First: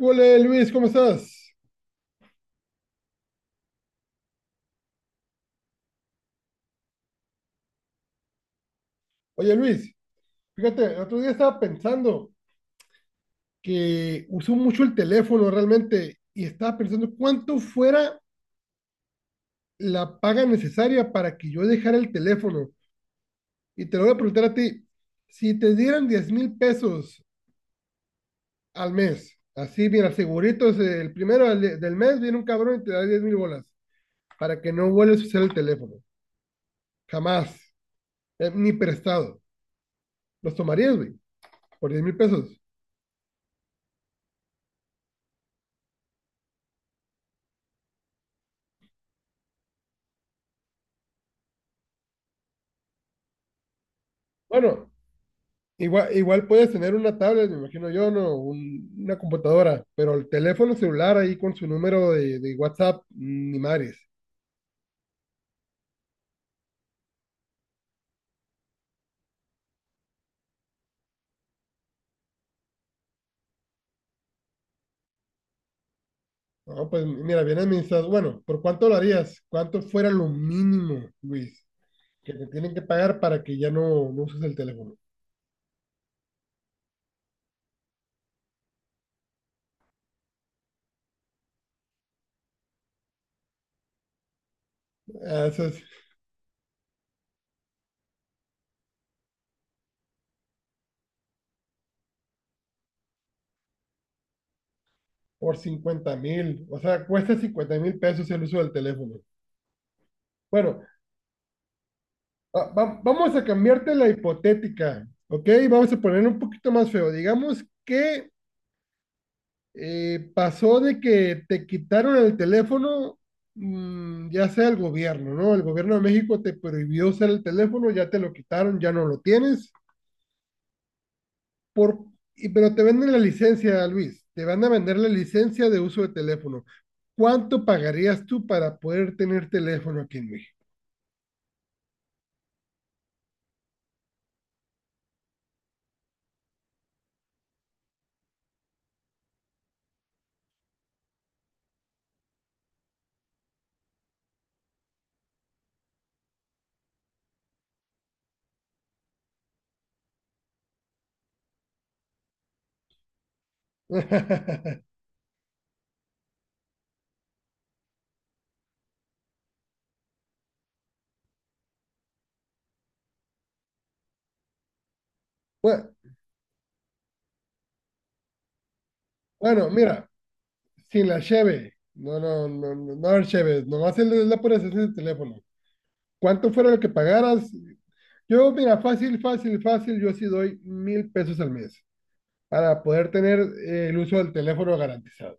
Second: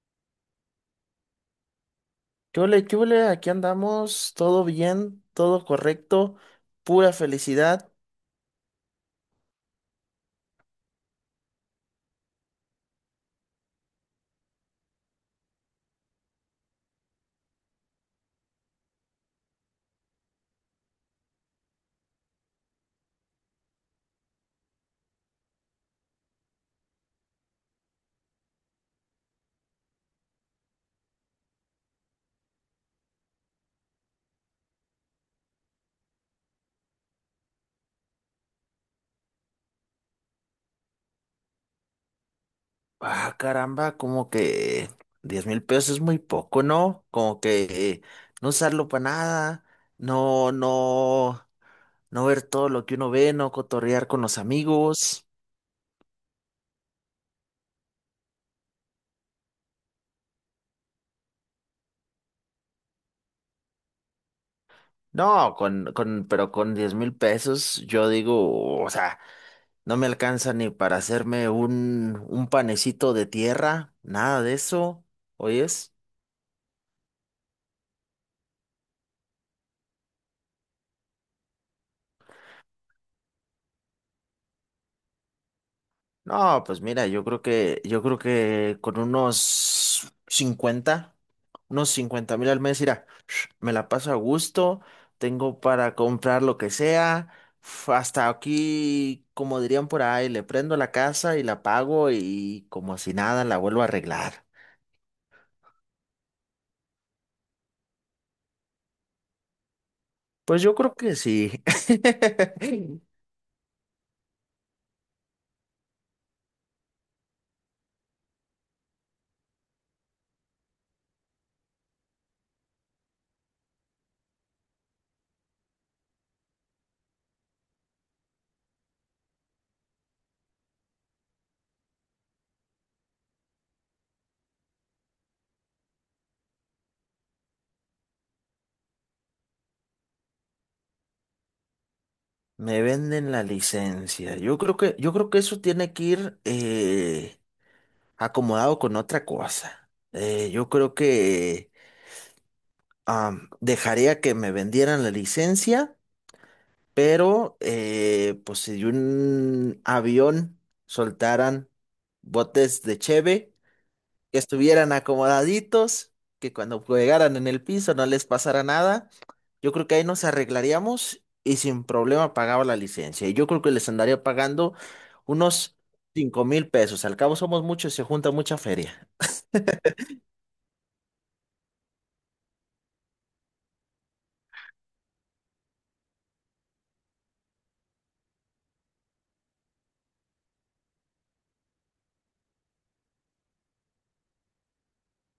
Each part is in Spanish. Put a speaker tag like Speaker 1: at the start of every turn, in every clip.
Speaker 1: Hola Luis, ¿cómo estás?
Speaker 2: ¿Qué ole, qué ole? Aquí andamos, todo bien, todo correcto, pura felicidad.
Speaker 1: Oye Luis, fíjate, el otro día estaba pensando que usó mucho el teléfono realmente y estaba pensando cuánto fuera la paga necesaria para que yo dejara el teléfono. Y te lo voy a preguntar a ti, si te dieran 10.000 pesos al mes, así mira, seguritos, el primero del mes viene un cabrón y te da 10.000 bolas para que no vuelvas a usar el teléfono, jamás, ni prestado. ¿Los tomarías, güey, por 10.000 pesos?
Speaker 2: Ah, caramba, como que 10.000 pesos es muy poco, ¿no? Como que no usarlo para nada, no, no, no ver todo lo que uno ve, no cotorrear con los
Speaker 1: Bueno,
Speaker 2: amigos.
Speaker 1: Igual puedes tener una tablet, me imagino yo, ¿no? Una computadora, pero el teléfono celular ahí con su número de WhatsApp, ni madres.
Speaker 2: No, pero con 10.000 pesos, yo digo, o sea, no me alcanza ni para hacerme un panecito de tierra, nada de eso, ¿oyes?
Speaker 1: No, pues mira, bien administrado. Bueno, ¿por cuánto lo harías? ¿Cuánto fuera lo mínimo, Luis, que te tienen que pagar para que ya no, no uses el teléfono?
Speaker 2: No, pues mira, yo creo que con unos 50, unos 50.000 al mes, mira, me la paso a gusto,
Speaker 1: Ah,
Speaker 2: tengo
Speaker 1: eso es
Speaker 2: para comprar lo que sea, hasta aquí, como dirían por ahí, le prendo la casa y la pago y como si nada la vuelvo a arreglar.
Speaker 1: por 50.000. O sea, cuesta 50.000 pesos el uso del teléfono.
Speaker 2: Pues yo
Speaker 1: Bueno,
Speaker 2: creo que sí.
Speaker 1: vamos a cambiarte la hipotética, ¿ok? Vamos a poner un poquito más feo. Digamos que pasó de que te quitaron el teléfono, ya sea el gobierno, ¿no? El gobierno de México te prohibió usar el teléfono, ya te lo quitaron, ya no lo tienes, por, pero te venden la licencia, Luis, te van a vender la licencia de uso de teléfono. ¿Cuánto pagarías tú para poder tener teléfono aquí en México?
Speaker 2: Me venden la licencia. Yo creo que eso tiene que ir acomodado con otra cosa. Yo creo que dejaría que me vendieran la licencia, pero pues si un avión soltaran botes de cheve, que estuvieran acomodaditos, que cuando llegaran en el piso no les pasara nada, yo creo que ahí nos arreglaríamos y sin problema pagaba la licencia. Y yo creo que les andaría pagando unos
Speaker 1: Bueno,
Speaker 2: 5.000 pesos. Al cabo somos muchos y se junta mucha feria.
Speaker 1: bueno, mira, sin la cheve, no, no, no, no, no haber cheves, nomás la pura esencia del teléfono. ¿Cuánto fuera lo que pagaras? Yo, mira, fácil, fácil, fácil, yo sí doy 1.000 pesos al mes para poder tener el uso del teléfono garantizado.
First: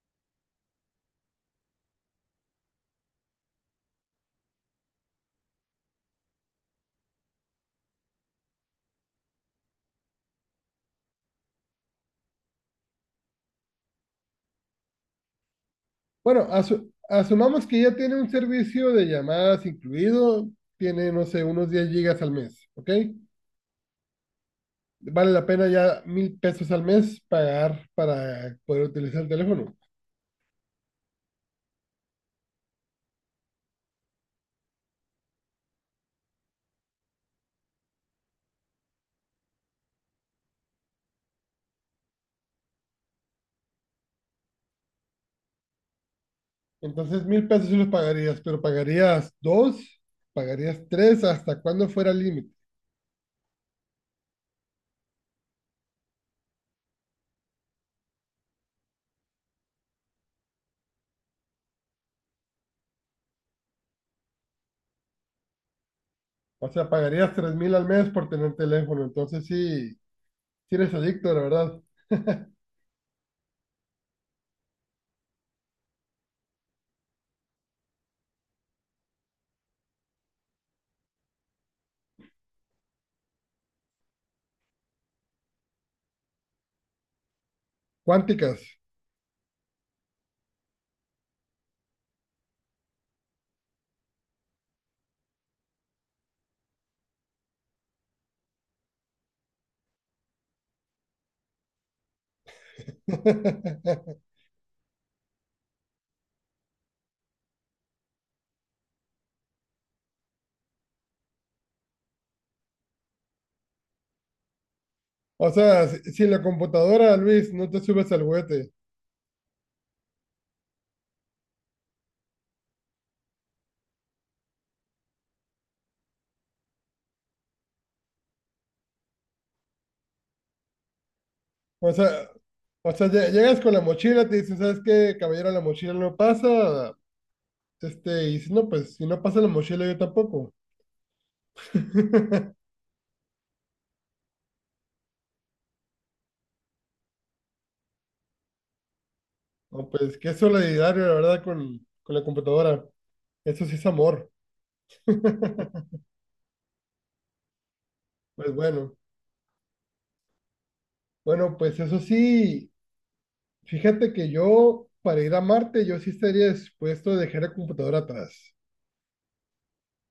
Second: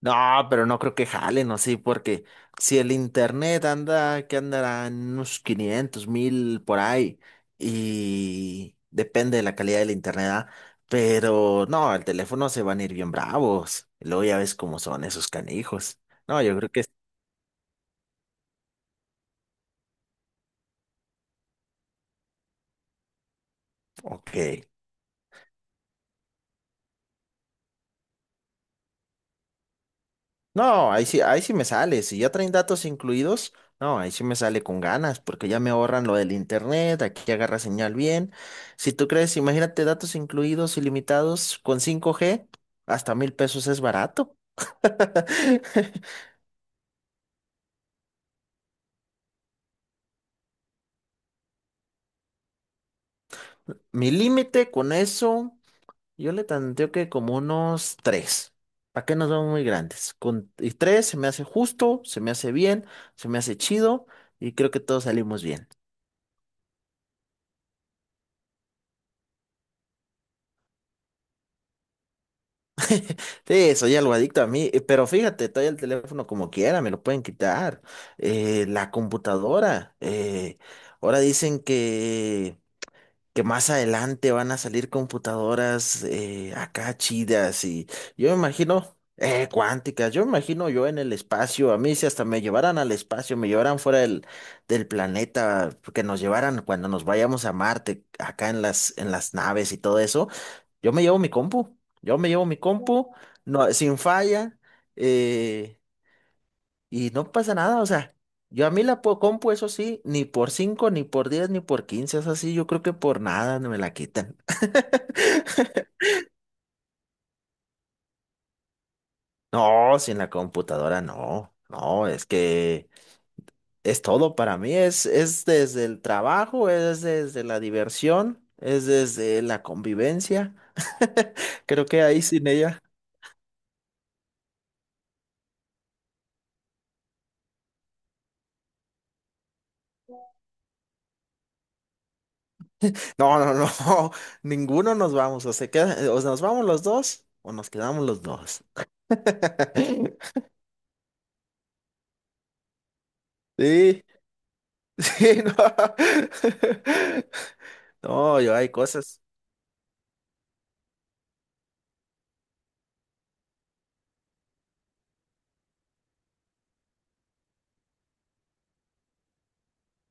Speaker 2: No, pero no creo que jalen así, porque si el internet anda, que andará en unos 500.000 por ahí, y depende de la calidad del internet, ¿ah? Pero no, el teléfono se van a ir bien bravos. Y luego ya ves cómo son esos canijos.
Speaker 1: Bueno,
Speaker 2: No, yo creo que es
Speaker 1: asumamos que ya tiene un servicio de llamadas incluido, tiene, no sé, unos 10 gigas al mes, ¿ok?
Speaker 2: ok.
Speaker 1: Vale la pena ya 1.000 pesos al mes pagar para poder utilizar el teléfono.
Speaker 2: No, ahí sí me sale. Si ya traen datos incluidos, no, ahí sí me sale con ganas, porque ya me ahorran lo del internet, aquí agarra señal bien. Si tú crees, imagínate datos incluidos ilimitados con 5G, hasta 1.000 pesos es barato.
Speaker 1: Entonces, 1.000 pesos sí los pagarías, pero pagarías dos, pagarías tres, hasta cuando fuera el límite.
Speaker 2: Mi límite con eso, yo le tanteo que como unos tres. ¿Para qué nos vamos muy grandes? Con y tres se me hace justo, se me hace bien, se me hace chido y creo que todos salimos bien.
Speaker 1: O sea, pagarías 3.000 al mes por tener teléfono. Entonces, sí, sí eres adicto, la verdad.
Speaker 2: Sí, soy algo adicto a mí, pero fíjate, todavía el teléfono como quiera, me lo pueden quitar. La computadora, ahora dicen que más adelante van a salir computadoras acá chidas y yo me
Speaker 1: Cuánticas.
Speaker 2: imagino cuánticas, yo me imagino yo en el espacio, a mí si hasta me llevaran al espacio, me llevaran fuera del planeta, que nos llevaran cuando nos vayamos a Marte, acá en en las naves y todo eso, yo me llevo mi compu, no, sin falla. eh, y no pasa nada, o sea, yo a mí la compu, eso sí, ni por 5 ni por 10, ni por 15 es así, yo creo que por nada no me la quitan.
Speaker 1: O sea, si, si la computadora, Luis, no te subes al juguete.
Speaker 2: No, sin la computadora no, no, es que es todo para mí, es desde el trabajo, es desde la diversión, es desde la convivencia, creo
Speaker 1: O
Speaker 2: que ahí
Speaker 1: sea,
Speaker 2: sin ella.
Speaker 1: o sea, llegas con la mochila, te dicen, ¿sabes qué, caballero? La mochila no pasa. Y si no, pues, si no pasa la mochila, yo tampoco.
Speaker 2: No, ninguno nos vamos, o se queda, o nos vamos los dos, o nos quedamos los dos.
Speaker 1: No, pues, qué solidario, la verdad, con la computadora. Eso sí es
Speaker 2: Sí.
Speaker 1: amor.
Speaker 2: Sí, no. No, yo
Speaker 1: Pues
Speaker 2: hay
Speaker 1: bueno,
Speaker 2: cosas.
Speaker 1: bueno, pues eso sí, fíjate que yo, para ir a Marte, yo sí estaría dispuesto a dejar la computadora atrás.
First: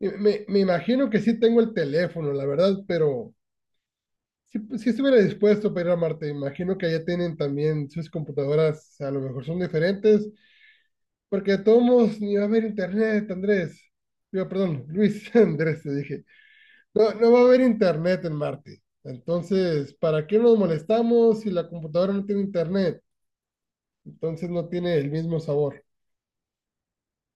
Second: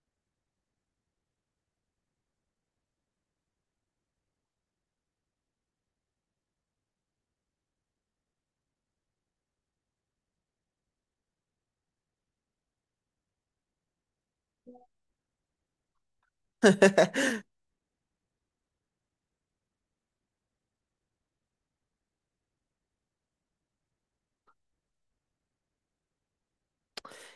Speaker 1: Me imagino que sí tengo el teléfono, la verdad, pero sí, pues, sí estuviera dispuesto para ir a Marte. Imagino que allá tienen también sus computadoras, a lo mejor son diferentes, porque de todos modos ni va a haber internet, Andrés. Digo, perdón, Luis Andrés, te dije. No, no va a haber internet en Marte. Entonces, ¿para qué nos molestamos si la computadora no tiene internet? Entonces no tiene el mismo sabor.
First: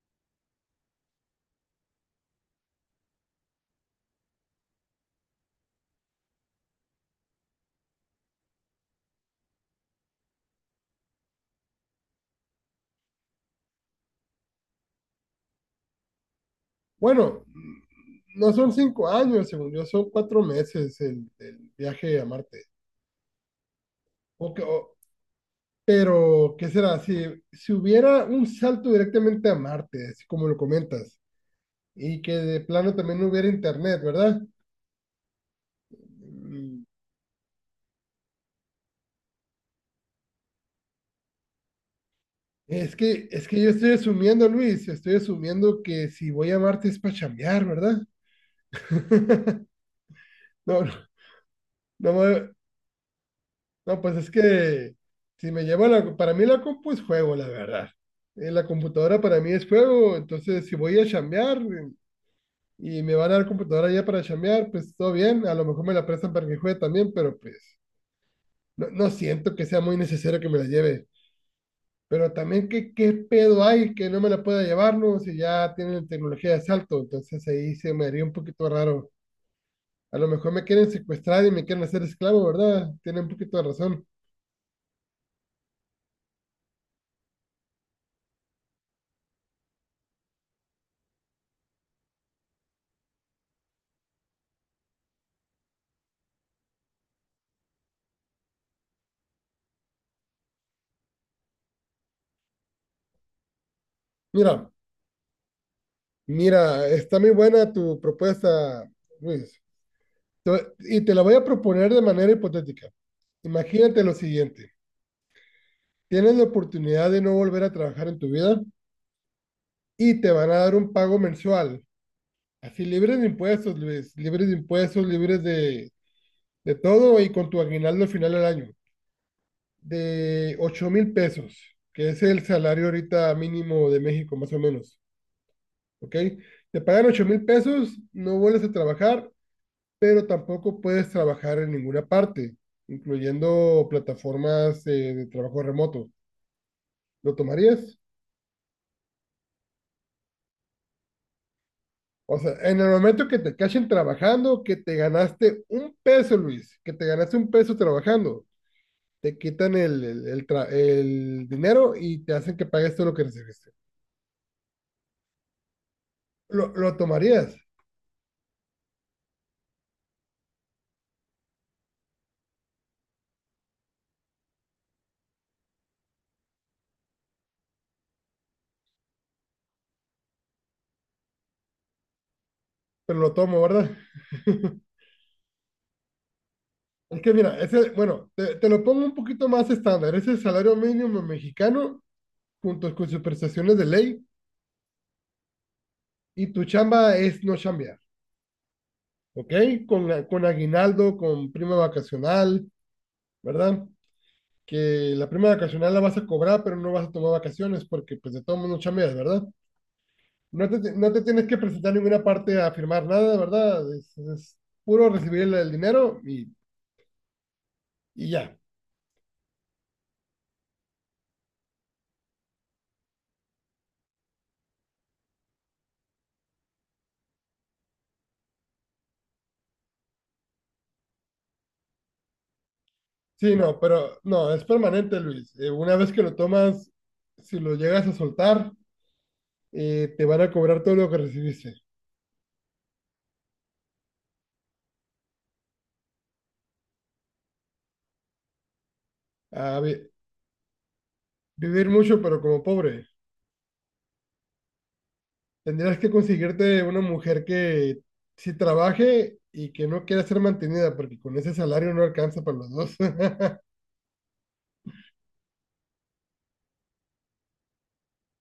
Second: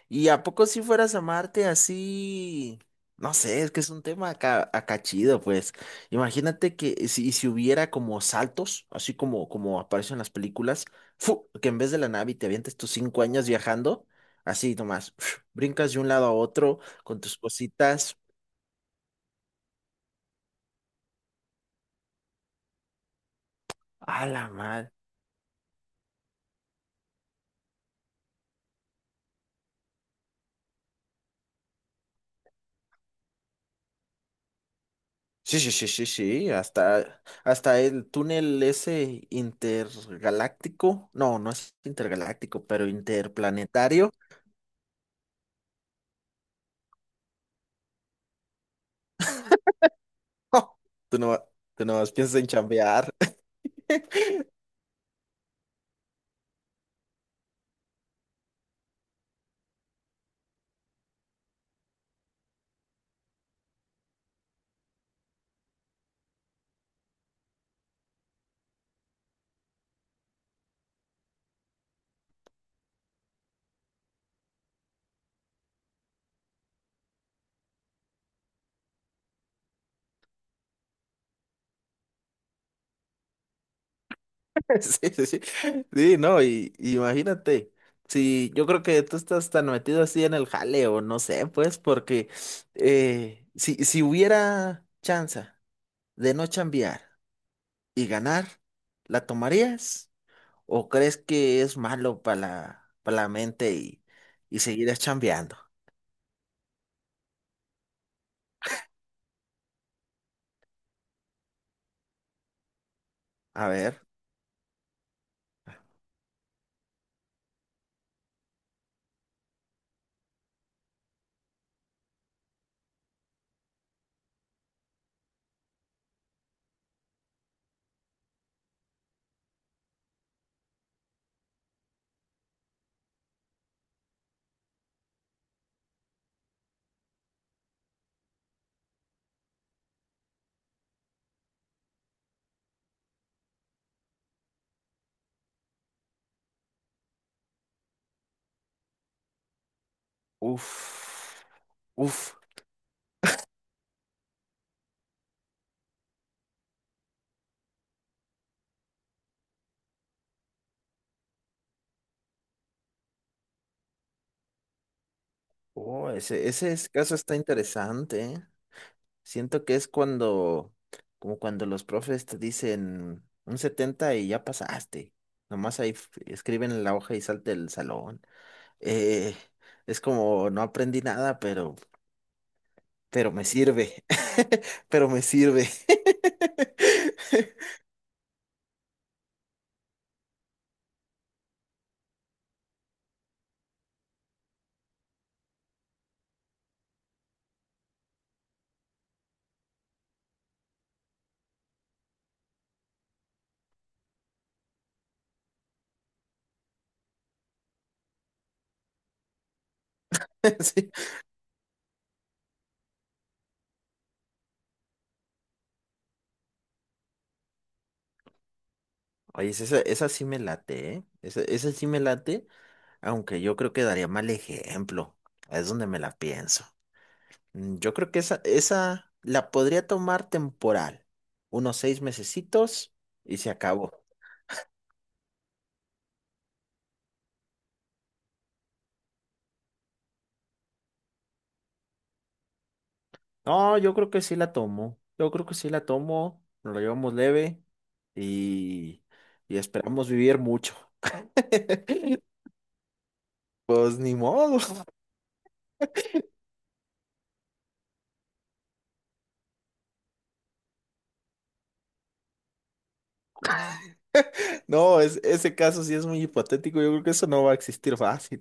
Speaker 2: ¿Y a poco si fueras a Marte así? No sé, es que es un tema acá chido, pues. Imagínate que si hubiera como saltos, como aparece en las películas, ¡fu! Que en vez de la nave te avientes tus 5 años viajando, así nomás, ¡fiu! Brincas de un lado a otro con tus
Speaker 1: Bueno,
Speaker 2: cositas.
Speaker 1: no son 5 años, según yo, son 4 meses el viaje a Marte.
Speaker 2: A la
Speaker 1: O que-
Speaker 2: madre.
Speaker 1: o- Pero, ¿qué será? Si, si hubiera un salto directamente a Marte, así como lo comentas, y que de plano también no hubiera internet, ¿verdad?
Speaker 2: Sí,
Speaker 1: Mm,
Speaker 2: hasta el túnel ese intergaláctico, no, no es intergaláctico, pero
Speaker 1: es que yo estoy
Speaker 2: interplanetario.
Speaker 1: asumiendo, Luis, estoy asumiendo que si voy a Marte es para chambear, ¿verdad?
Speaker 2: ¡Oh!
Speaker 1: No, no,
Speaker 2: Tú no, Tú no
Speaker 1: no,
Speaker 2: piensas en chambear.
Speaker 1: no, pues es que si me llevo para mí la compu es juego, la verdad. La computadora para mí es juego, entonces si voy a chambear, y me van a dar computadora ya para chambear, pues todo bien, a lo mejor me la prestan para que juegue también, pero pues no, no siento que sea muy necesario que me la lleve. Pero también, qué pedo hay que no me la pueda llevar, no? Si ya tienen tecnología de asalto, entonces ahí se me haría un poquito raro. A lo mejor me quieren secuestrar y me quieren hacer esclavo, ¿verdad? Tienen un poquito de razón.
Speaker 2: Sí, sí, sí, sí, no, y imagínate, si yo creo que tú estás tan metido así en el jale o no sé, pues, porque si hubiera chance de no chambear y ganar, ¿la tomarías? ¿O crees que es malo para para la mente y
Speaker 1: Mira,
Speaker 2: seguir chambeando?
Speaker 1: mira, está muy buena tu propuesta, Luis. Y te la voy a proponer de manera hipotética.
Speaker 2: A ver,
Speaker 1: Imagínate lo siguiente. Tienes la oportunidad de no volver a trabajar en tu vida y te van a dar un pago mensual. Así libres de impuestos, Luis. Libres de impuestos, libres de todo y con tu aguinaldo al final del año. De 8.000 pesos, que es el salario ahorita mínimo de México, más o menos. ¿Ok? Te pagan 8.000 pesos, no vuelves a trabajar, pero tampoco puedes trabajar en ninguna parte, incluyendo plataformas de trabajo remoto. ¿Lo tomarías?
Speaker 2: uff, uff,
Speaker 1: O sea, en el momento que te cachen trabajando, que te ganaste un peso, Luis, que te ganaste un peso trabajando, te quitan el dinero y te hacen que pagues todo lo que recibiste.
Speaker 2: oh,
Speaker 1: Lo
Speaker 2: caso está
Speaker 1: tomarías,
Speaker 2: interesante, ¿eh? Siento que es cuando, como cuando los profes te dicen un 70 y ya pasaste. Nomás ahí escriben en la hoja y salte del salón. Eh, es como, no aprendí nada,
Speaker 1: pero lo
Speaker 2: pero me
Speaker 1: tomo, ¿verdad?
Speaker 2: sirve. Pero me sirve.
Speaker 1: Es que mira, ese, bueno, te lo pongo un poquito más estándar. Es el salario mínimo mexicano junto con sus prestaciones de ley y tu chamba es no chambear, ¿ok? Con aguinaldo, con prima vacacional, ¿verdad? Que la prima vacacional la vas a cobrar, pero no vas a tomar vacaciones porque pues de todo mundo chambeas, ¿verdad?
Speaker 2: Sí.
Speaker 1: No te tienes que presentar ninguna parte a firmar nada, ¿verdad? Es puro recibir el dinero y ya.
Speaker 2: Oye, esa sí me late, ¿eh? Esa sí me late, aunque yo creo que daría mal ejemplo. Es donde me la pienso. Mm, yo creo que esa la podría tomar temporal. Unos 6 mesecitos y se
Speaker 1: Sí, no,
Speaker 2: acabó.
Speaker 1: pero no, es permanente, Luis. Una vez que lo tomas, si lo llegas a soltar, te van a cobrar todo lo que recibiste.
Speaker 2: No, yo creo que sí la tomo. Yo creo que sí la tomo. Nos lo llevamos leve y, y
Speaker 1: A
Speaker 2: esperamos
Speaker 1: vi-
Speaker 2: vivir mucho.
Speaker 1: vivir mucho, pero como pobre.
Speaker 2: Pues ni modo.
Speaker 1: Tendrías que conseguirte una mujer que sí trabaje y que no quiera ser mantenida, porque con ese salario no alcanza para los dos.
Speaker 2: No, es, ese caso sí es muy hipotético. Yo creo que eso no va a existir fácil.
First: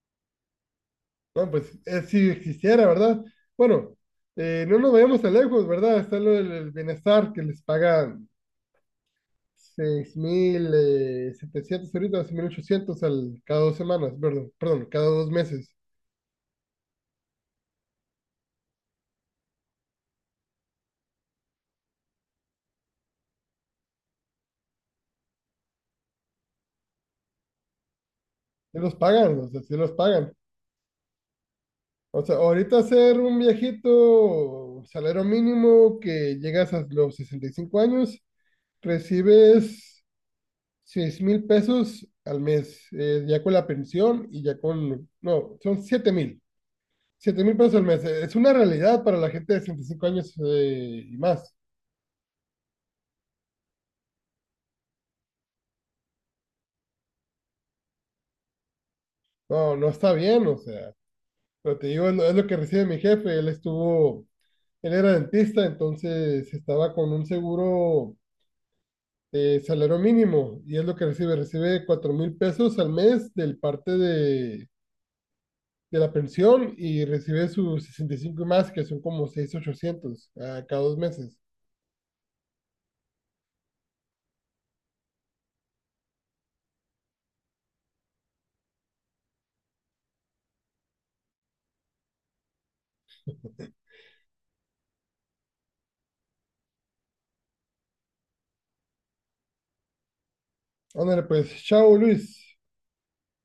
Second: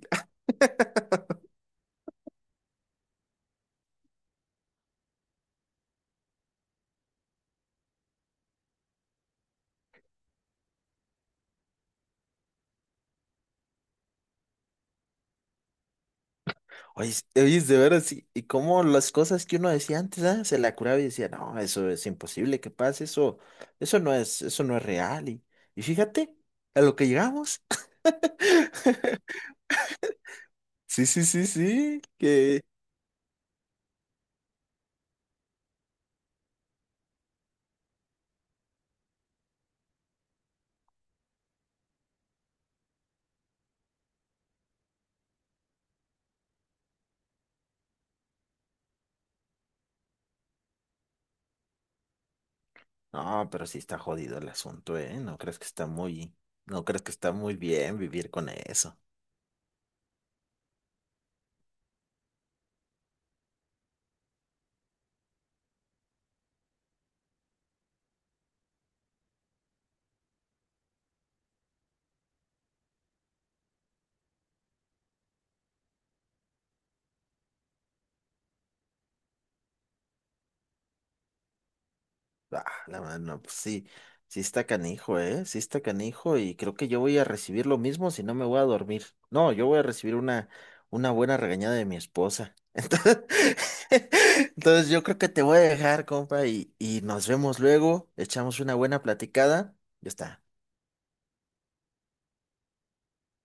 Speaker 1: No, pues si existiera, ¿verdad? Bueno, no nos vayamos tan lejos, ¿verdad? Está lo del bienestar que les pagan seis mil setecientos ahorita, 6.800 cada 2 semanas, perdón, perdón, cada 2 meses.
Speaker 2: Oye, oye, de veras, sí, y cómo las cosas que uno decía antes, ah, se la curaba y decía, no, eso es imposible que pase, eso no es real. Y fíjate, a lo que llegamos.
Speaker 1: Sí los pagan, o sea, sí los pagan.
Speaker 2: Sí,
Speaker 1: O sea,
Speaker 2: que...
Speaker 1: ahorita ser un viejito, salario mínimo que llegas a los 65 años, recibes 6.000 pesos al mes, ya con la pensión y ya no, son 7.000 pesos al mes. Es una realidad para la gente de 65 años y más.
Speaker 2: No, pero sí está jodido el asunto, ¿eh? No crees que está muy, No crees que está muy bien vivir con eso.
Speaker 1: No, no está bien, o sea, pero te digo, es lo que recibe mi jefe. Él estuvo, él era dentista, entonces estaba con un seguro de salario mínimo y es lo que recibe. Recibe 4.000 pesos al mes del parte de la pensión y recibe sus 65 más, que son como 6.800 a cada 2 meses.
Speaker 2: Ah, la mano, pues sí, sí está canijo, ¿eh? Sí está canijo y creo que yo voy a recibir lo mismo si no me voy a dormir. No, yo voy a recibir una buena regañada de mi esposa. Entonces, entonces yo creo que te voy a dejar, compa, y nos vemos luego, echamos una buena platicada. Ya está.
Speaker 1: Ándale, pues, chao Luis.